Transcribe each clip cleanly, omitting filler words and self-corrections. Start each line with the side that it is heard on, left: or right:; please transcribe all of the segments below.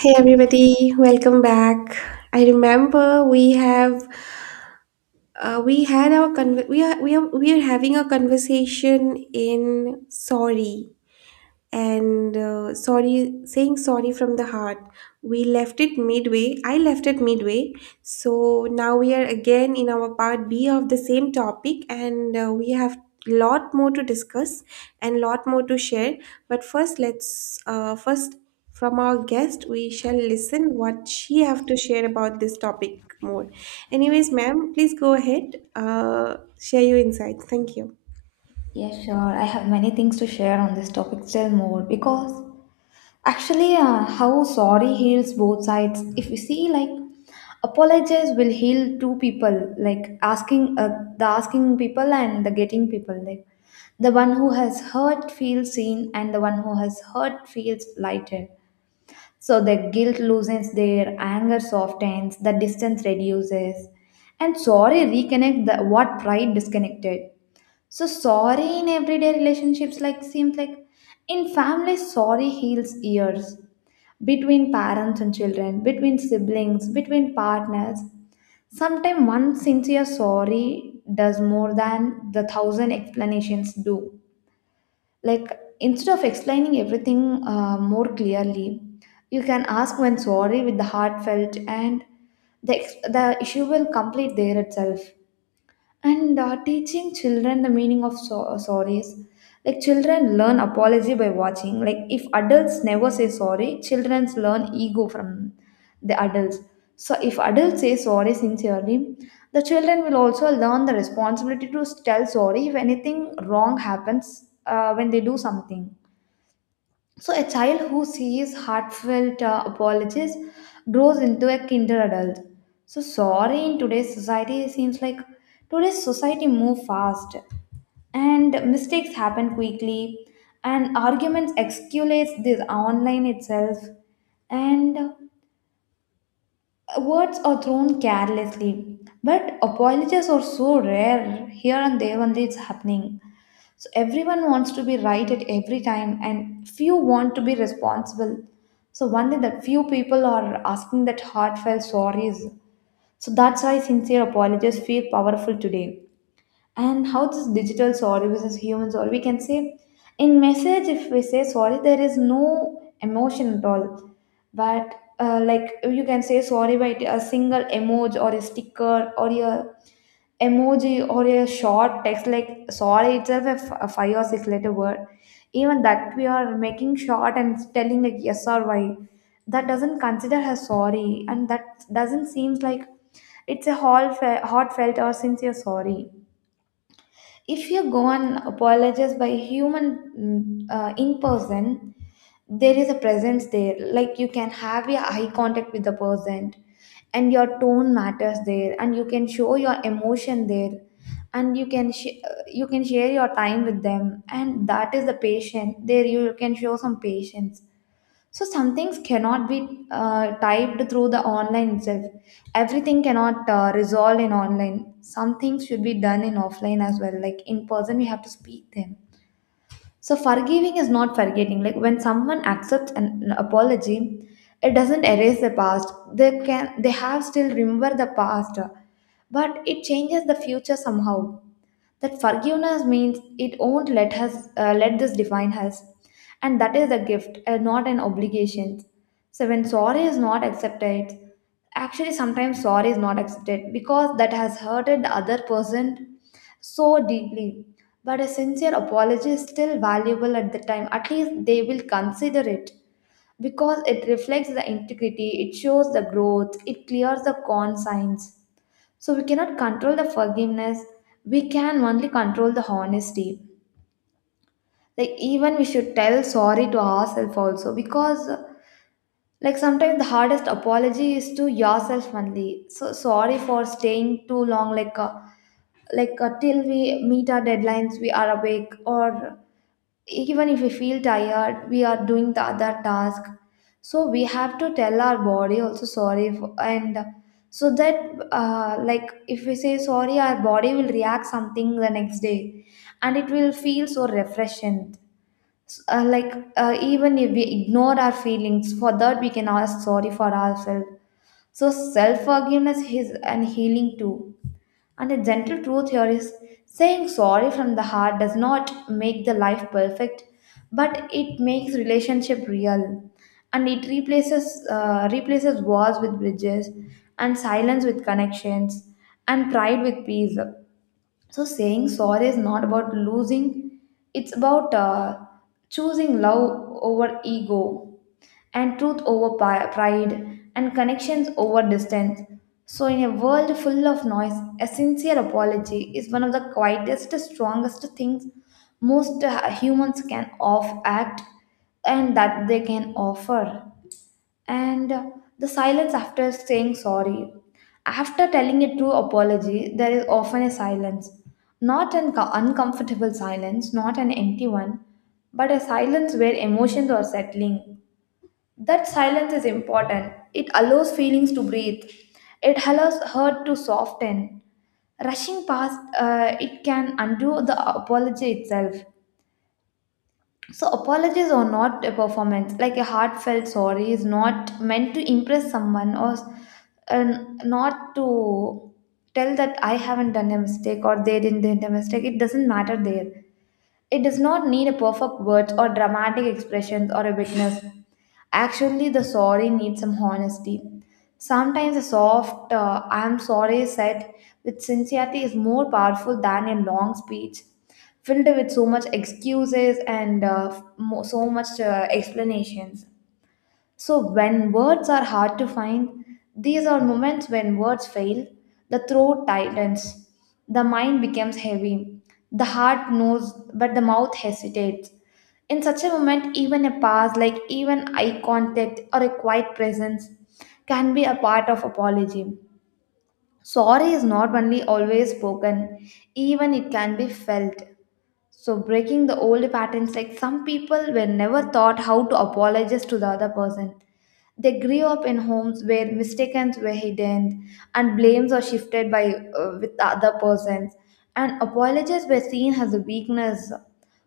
right: Hey everybody, welcome back. I remember we have we had our we are having a conversation in sorry and sorry, saying sorry from the heart. We left it midway, I left it midway. So now we are again in our part B of the same topic, and we have lot more to discuss and lot more to share. But first, let's first from our guest we shall listen what she have to share about this topic more. Anyways, ma'am, please go ahead, share your insights. Thank you.
left: Yeah, sure. I have many things to share on this topic still more because actually, how sorry heals both sides. If you see, like, apologize will heal two people, like asking the asking people and the getting people. Like, the one who has hurt feels seen, and the one who has hurt feels lighter. So the guilt loosens their anger softens, the distance reduces, and sorry reconnect the what pride disconnected. So sorry in everyday relationships like seems like in families sorry heals years between parents and children, between siblings, between partners. Sometimes one sincere sorry does more than the thousand explanations do. Like instead of explaining everything more clearly, you can ask when sorry with the heartfelt and the issue will complete there itself and teaching children the meaning of sorries. Like children learn apology by watching. Like if adults never say sorry, children learn ego from the adults. So if adults say sorry sincerely, the children will also learn the responsibility to tell sorry if anything wrong happens when they do something. So, a child who sees heartfelt apologies grows into a kinder adult. So, sorry in today's society seems like today's society move fast, and mistakes happen quickly, and arguments escalates this online itself, and words are thrown carelessly. But apologies are so rare here and there only it's happening. So everyone wants to be right at every time, and few want to be responsible. So one only that few people are asking that heartfelt sorries. So that's why sincere apologies feel powerful today. And how this digital sorry versus human sorry, we can say in message if we say sorry, there is no emotion at all. But like you can say sorry by a single emoji or a sticker or a emoji or a short text like sorry itself a five or six letter word even that we are making short and telling like yes or why that doesn't consider as sorry and that doesn't seems like it's a whole heartfelt or sincere sorry if you go and apologize by human in person, there is a presence there. Like you can have your eye contact with the person, and your tone matters there, and you can show your emotion there, and you can you can share your time with them, and that is the patient there. You can show some patience so some things cannot be typed through the online itself. Everything cannot resolve in online. Some things should be done in offline as well. Like in person, we have to speak them. So forgiving is not forgetting. Like when someone accepts an apology, it doesn't erase the past. They have still remember the past, but it changes the future somehow that forgiveness means it won't let us let this define us and that is a gift and not an obligation so when sorry is not accepted actually sometimes sorry is not accepted because that has hurted the other person so deeply but a sincere apology is still valuable at the time at least they will consider it because it reflects the integrity it shows the growth it clears the consigns so we cannot control the forgiveness. We can only control the honesty. Like even we should tell sorry to ourselves also because like sometimes the hardest apology is to yourself only. So sorry for staying too long. Like till we meet our deadlines, we are awake or even if we feel tired we are doing the other task so we have to tell our body also sorry for, and so that like if we say sorry our body will react something the next day and it will feel so refreshing Like even if we ignore our feelings for that we can ask sorry for ourselves so self forgiveness is an healing too and a gentle truth here is saying sorry from the heart does not make the life perfect, but it makes relationship real. And it replaces replaces walls with bridges, and silence with connections, and pride with peace. So saying sorry is not about losing; it's about choosing love over ego and truth over pride, and connections over distance. So, in a world full of noise, a sincere apology is one of the quietest, strongest things most humans can offer. And the silence after saying sorry. After telling a true apology, there is often a silence. Not an uncomfortable silence, not an empty one, but a silence where emotions are settling that silence is important. It allows feelings to breathe. It allows hurt to soften. Rushing past, it can undo the apology itself. So, apologies are not a performance. Like a heartfelt sorry is not meant to impress someone or uh, not to tell that I haven't done a mistake or they didn't do a mistake. It doesn't matter there. It does not need a perfect words or dramatic expressions or a witness. Actually, the sorry needs some honesty. Sometimes a soft "I am sorry" said with sincerity is more powerful than a long speech filled with so much excuses and so much explanations. So, when words are hard to find, these are moments when words fail, the throat tightens, the mind becomes heavy, the heart knows, but the mouth hesitates. In such a moment, even a pause, like even eye contact or a quiet presence, can be a part of apology. Sorry is not only always spoken, even it can be felt. So breaking the old patterns, like some people were never taught how to apologize to the other person. They grew up in homes where mistakes were hidden and blames are shifted by with the other persons, and apologies were seen as a weakness.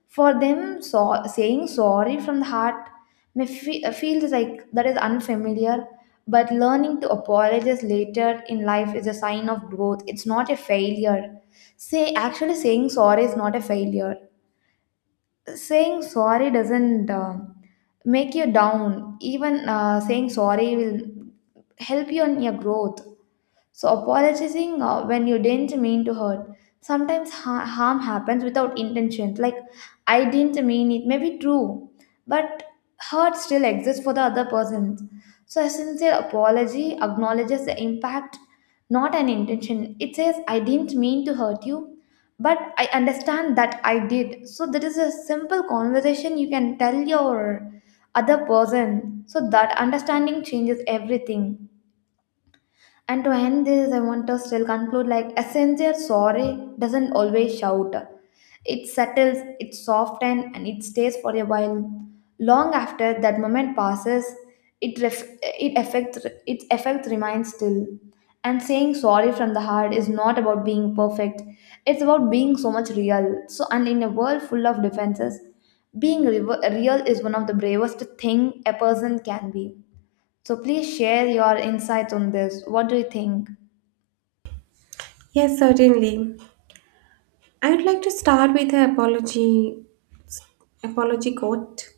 left: For them, so, saying sorry from the heart may feels like that is unfamiliar, but learning to apologize later in life is a sign of growth. It's not a failure. Say actually saying sorry is not a failure saying sorry doesn't make you down even saying sorry will help you on your growth so, apologizing when you didn't mean to hurt. Sometimes harm happens without intention. Like, I didn't mean it, may be true, but hurt still exists for the other person. So, a sincere apology acknowledges the impact, not an intention. It says, I didn't mean to hurt you, but I understand that I did. So, that is a simple conversation you can tell your other person. So, that understanding changes everything. And to end this, I want to still conclude like a sincere sorry doesn't always shout. It settles, it softens, and it stays for a while. Long after that moment passes, it affects its effect remains still. And saying sorry from the heart is not about being perfect. It's about being so much real. So, and in a world full of defenses, being real is one of the bravest thing a person can be. So please share your insights on this. What do you think?
right: Yes, certainly. I would like to start with an apology quote.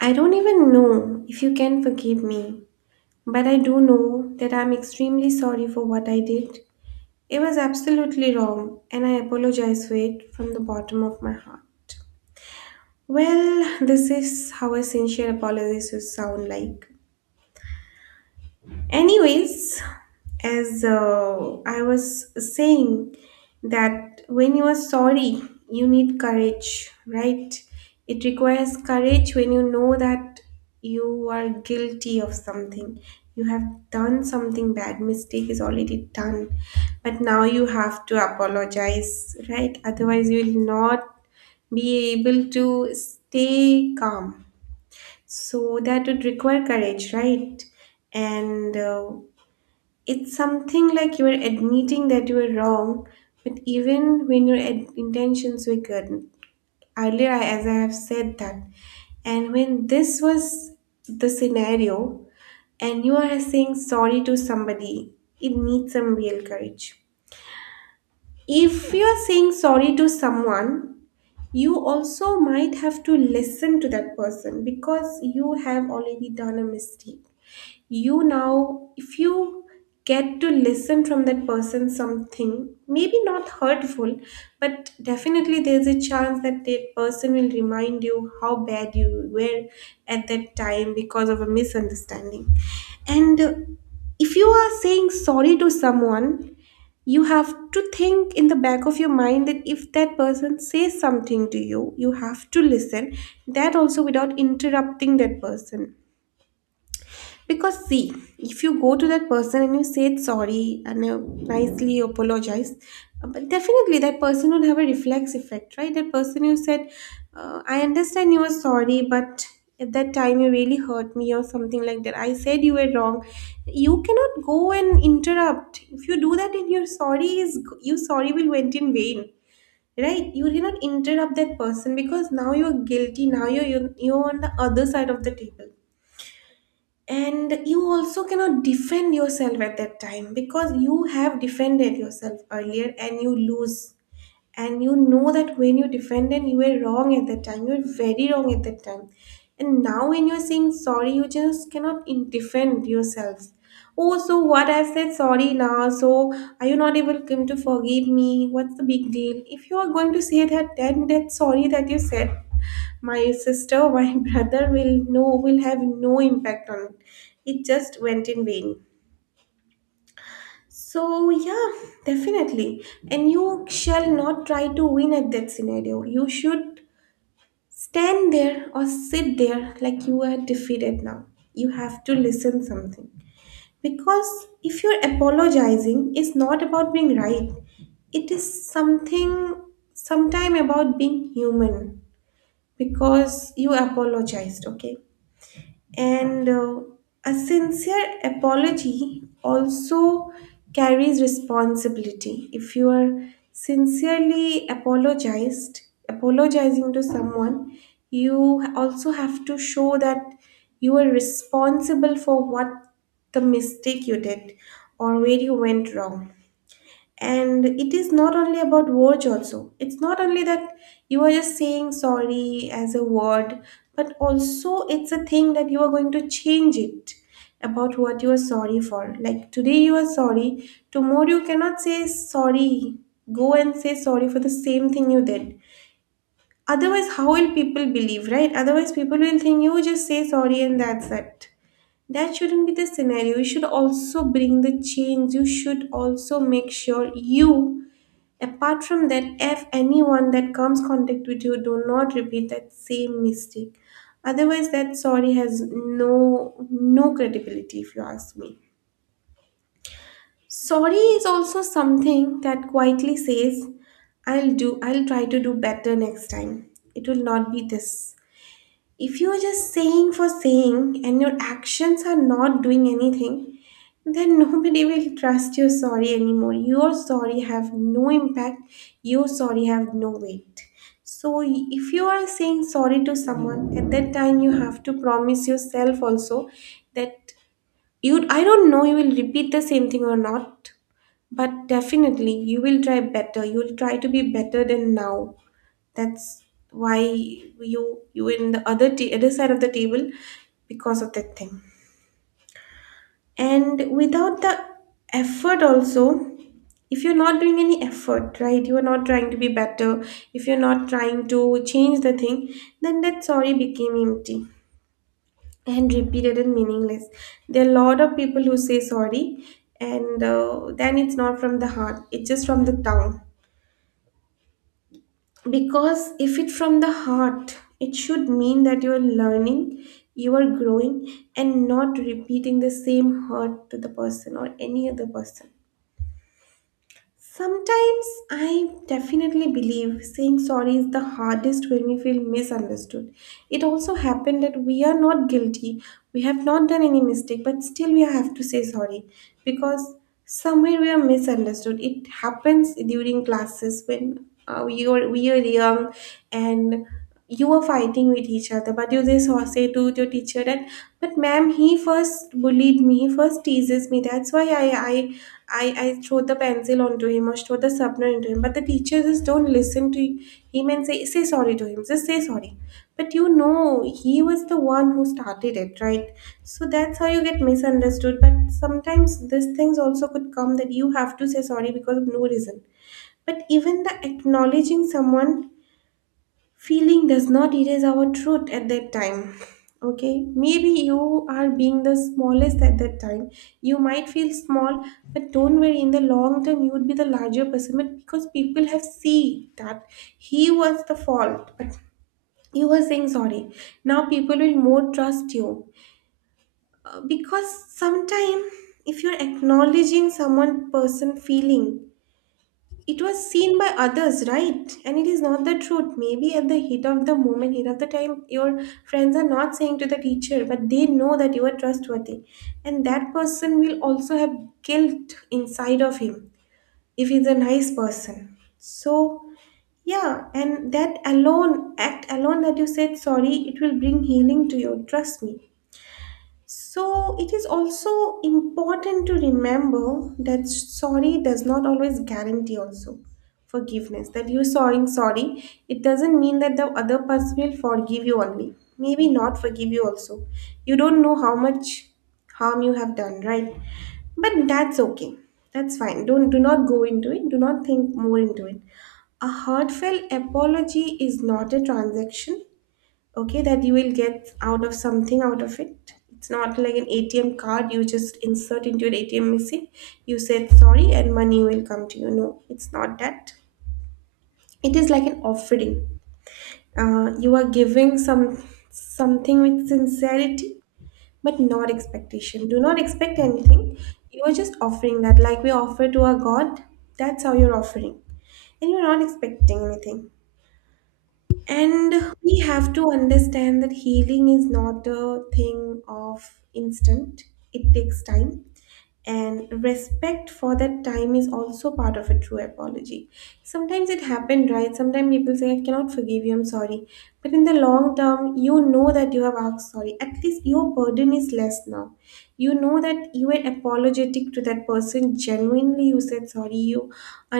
right: I don't even know if you can forgive me, but I do know that I'm extremely sorry for what I did. It was absolutely wrong, and I apologize for it from the bottom of my heart. Well, this is how a sincere apology should sound like. Anyways, as I was saying, that when you are sorry, you need courage, right? It requires courage when you know that you are guilty of something, you have done something bad, mistake is already done, but now you have to apologize, right? Otherwise you will not be able to stay calm. So that would require courage, right? And it's something like you are admitting that you were wrong, but even when your intentions were good. Earlier, as I have said that, and when this was the scenario, and you are saying sorry to somebody, it needs some real courage. If you are saying sorry to someone, you also might have to listen to that person because you have already done a mistake. You now, if you get to listen from that person something maybe not hurtful, but definitely there's a chance that that person will remind you how bad you were at that time because of a misunderstanding. And if you are saying sorry to someone, you have to think in the back of your mind that if that person says something to you, you have to listen that also without interrupting that person. Because see, if you go to that person and you say it's sorry and nicely apologize, but definitely that person would have a reflex effect, right? That person, you said, I understand you were sorry, but at that time you really hurt me or something like that. I said you were wrong. You cannot go and interrupt. If you do that, in your sorry, is your sorry will went in vain. Right, you cannot interrupt that person because now you're guilty. Now you're on the other side of the table, and you also cannot defend yourself at that time because you have defended yourself earlier and you lose. And you know that when you defended, you were wrong at that time, you were very wrong at that time. And now when you're saying sorry, you just cannot defend yourself. Oh, so what, I said sorry now, so are you not able come to forgive me? What's the big deal? If you are going to say that, then that sorry that you said, my sister, my brother, will will have no impact on it. It just went in vain. So yeah, definitely. And you shall not try to win at that scenario. You should stand there or sit there like you are defeated now. You have to listen something. Because if you're apologizing, it's not about being right. It is something, sometime about being human, because you apologized, okay. And a sincere apology also carries responsibility. If you are sincerely apologized, apologizing to someone, you also have to show that you are responsible for what the mistake you did or where you went wrong. And it is not only about words also, it's not only that you are just saying sorry as a word, but also it's a thing that you are going to change it about what you are sorry for. Like today you are sorry, tomorrow you cannot say sorry, go and say sorry for the same thing you did. Otherwise how will people believe, right? Otherwise people will think you just say sorry and that's it. That shouldn't be the scenario. You should also bring the change, you should also make sure you, apart from that, if anyone that comes contact with you, do not repeat that same mistake. Otherwise, that sorry has no credibility if you ask me. Sorry is also something that quietly says, I'll try to do better next time. It will not be this. If you're just saying for saying and your actions are not doing anything, then nobody will trust your sorry anymore. Your sorry have no impact, your sorry have no weight. So if you are saying sorry to someone, at that time you have to promise yourself also that you, I don't know, you will repeat the same thing or not, but definitely you will try better. You'll try to be better than now. That's why you, you in the other other side of the table, because of that thing. And without the effort also, if you're not doing any effort, right? You are not trying to be better. If you're not trying to change the thing, then that sorry became empty and repeated and meaningless. There are a lot of people who say sorry, and then it's not from the heart. It's just from the tongue. Because if it's from the heart, it should mean that you are learning, you are growing, and not repeating the same hurt to the person or any other person. Sometimes, I definitely believe saying sorry is the hardest when we feel misunderstood. It also happened that we are not guilty, we have not done any mistake, but still we have to say sorry because somewhere we are misunderstood. It happens during classes when we are young, and you were fighting with each other, but you just say to your teacher that, but ma'am, he first bullied me, he first teases me, that's why I throw the pencil onto him or throw the sharpener into him, but the teacher just don't listen to him and say, say sorry to him, just say sorry. But you know, he was the one who started it, right? So that's how you get misunderstood. But sometimes these things also could come that you have to say sorry because of no reason. But even the acknowledging someone feeling does not erase our truth at that time. Okay, maybe you are being the smallest at that time, you might feel small, but don't worry, in the long term you would be the larger person. But because people have seen that he was the fault but you were saying sorry, now people will more trust you. Because sometimes, if you're acknowledging someone person feeling, it was seen by others, right? And it is not the truth. Maybe at the heat of the moment, heat of the time, your friends are not saying to the teacher, but they know that you are trustworthy. And that person will also have guilt inside of him if he's a nice person. So, yeah, and that alone, act alone that you said sorry, it will bring healing to you. Trust me. So it is also important to remember that sorry does not always guarantee also forgiveness. That you saying sorry, it doesn't mean that the other person will forgive you only. Maybe not forgive you also. You don't know how much harm you have done, right? But that's okay. That's fine. Don't, do not go into it. Do not think more into it. A heartfelt apology is not a transaction, okay? That you will get out of something out of it, it's not like an ATM card you just insert into your ATM machine, you said sorry and money will come to you. No, it's not that. It is like an offering. You are giving some something with sincerity, but not expectation. Do not expect anything. You are just offering that like we offer to our god. That's how you're offering, and you're not expecting anything. And we have to understand that healing is not a thing of instant, it takes time. And respect for that time is also part of a true apology. Sometimes it happened, right? Sometimes people say, I cannot forgive you, I'm sorry. But in the long term, you know that you have asked sorry, at least your burden is less now. You know that you were apologetic to that person genuinely, you said sorry, you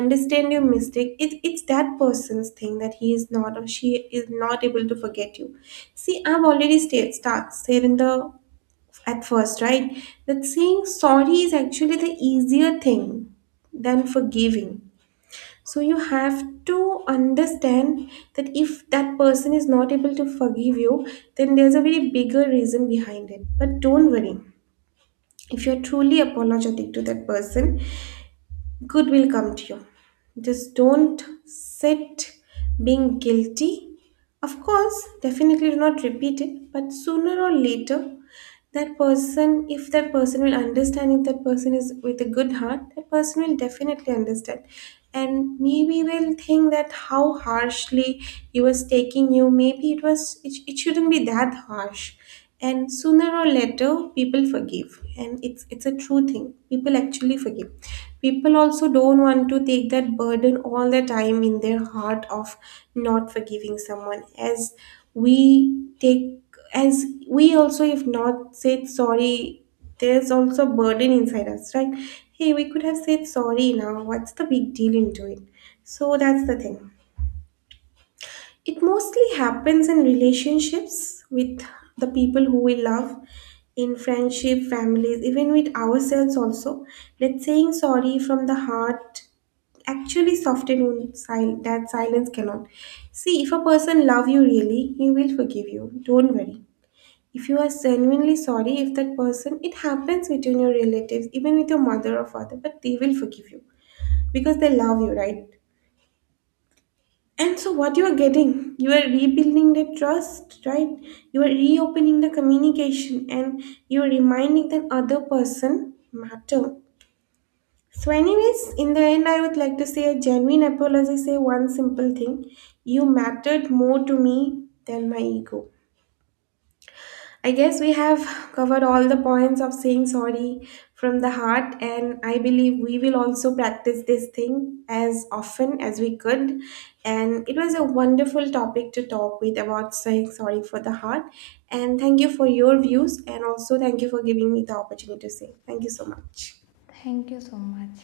right: understand your mistake. It's that person's thing that he is not or she is not able to forget you. See, I've already start said in the at first, right? That saying sorry is actually the easier thing than forgiving. So you have to understand that if that person is not able to forgive you, then there's a very bigger reason behind it. But don't worry. If you're truly apologetic to that person, good will come to you. Just don't sit being guilty. Of course, definitely do not repeat it, but sooner or later, that person, if that person will understand, if that person is with a good heart, that person will definitely understand. And maybe will think that how harshly he was taking you, maybe it shouldn't be that harsh. And sooner or later, people forgive, and it's a true thing, people actually forgive. People also don't want to take that burden all the time in their heart of not forgiving someone, as we take, as we also if not said sorry, there's also a burden inside us, right? Hey, we could have said sorry, now what's the big deal into it. So that's the thing. It mostly happens in relationships with the people who we love, in friendship, families, even with ourselves also. That saying sorry from the heart actually soften wound, that silence cannot. See, if a person love you really, he will forgive you, don't worry. If you are genuinely sorry, if that person, it happens between your relatives even with your mother or father, but they will forgive you because they love you, right? And so what you are getting, you are rebuilding that trust, right? You are reopening the communication, and you are reminding that other person matter. So anyways, in the end, I would like to say a genuine apology say one simple thing: you mattered more to me than my ego. I guess we have covered all the points of saying sorry from the heart, and I believe we will also practice this thing as often as we could. And it was a wonderful topic to talk with about saying sorry for the heart. And thank you for your views, and also thank you for giving me the opportunity to say. Thank you so much.
left: Thank you so much.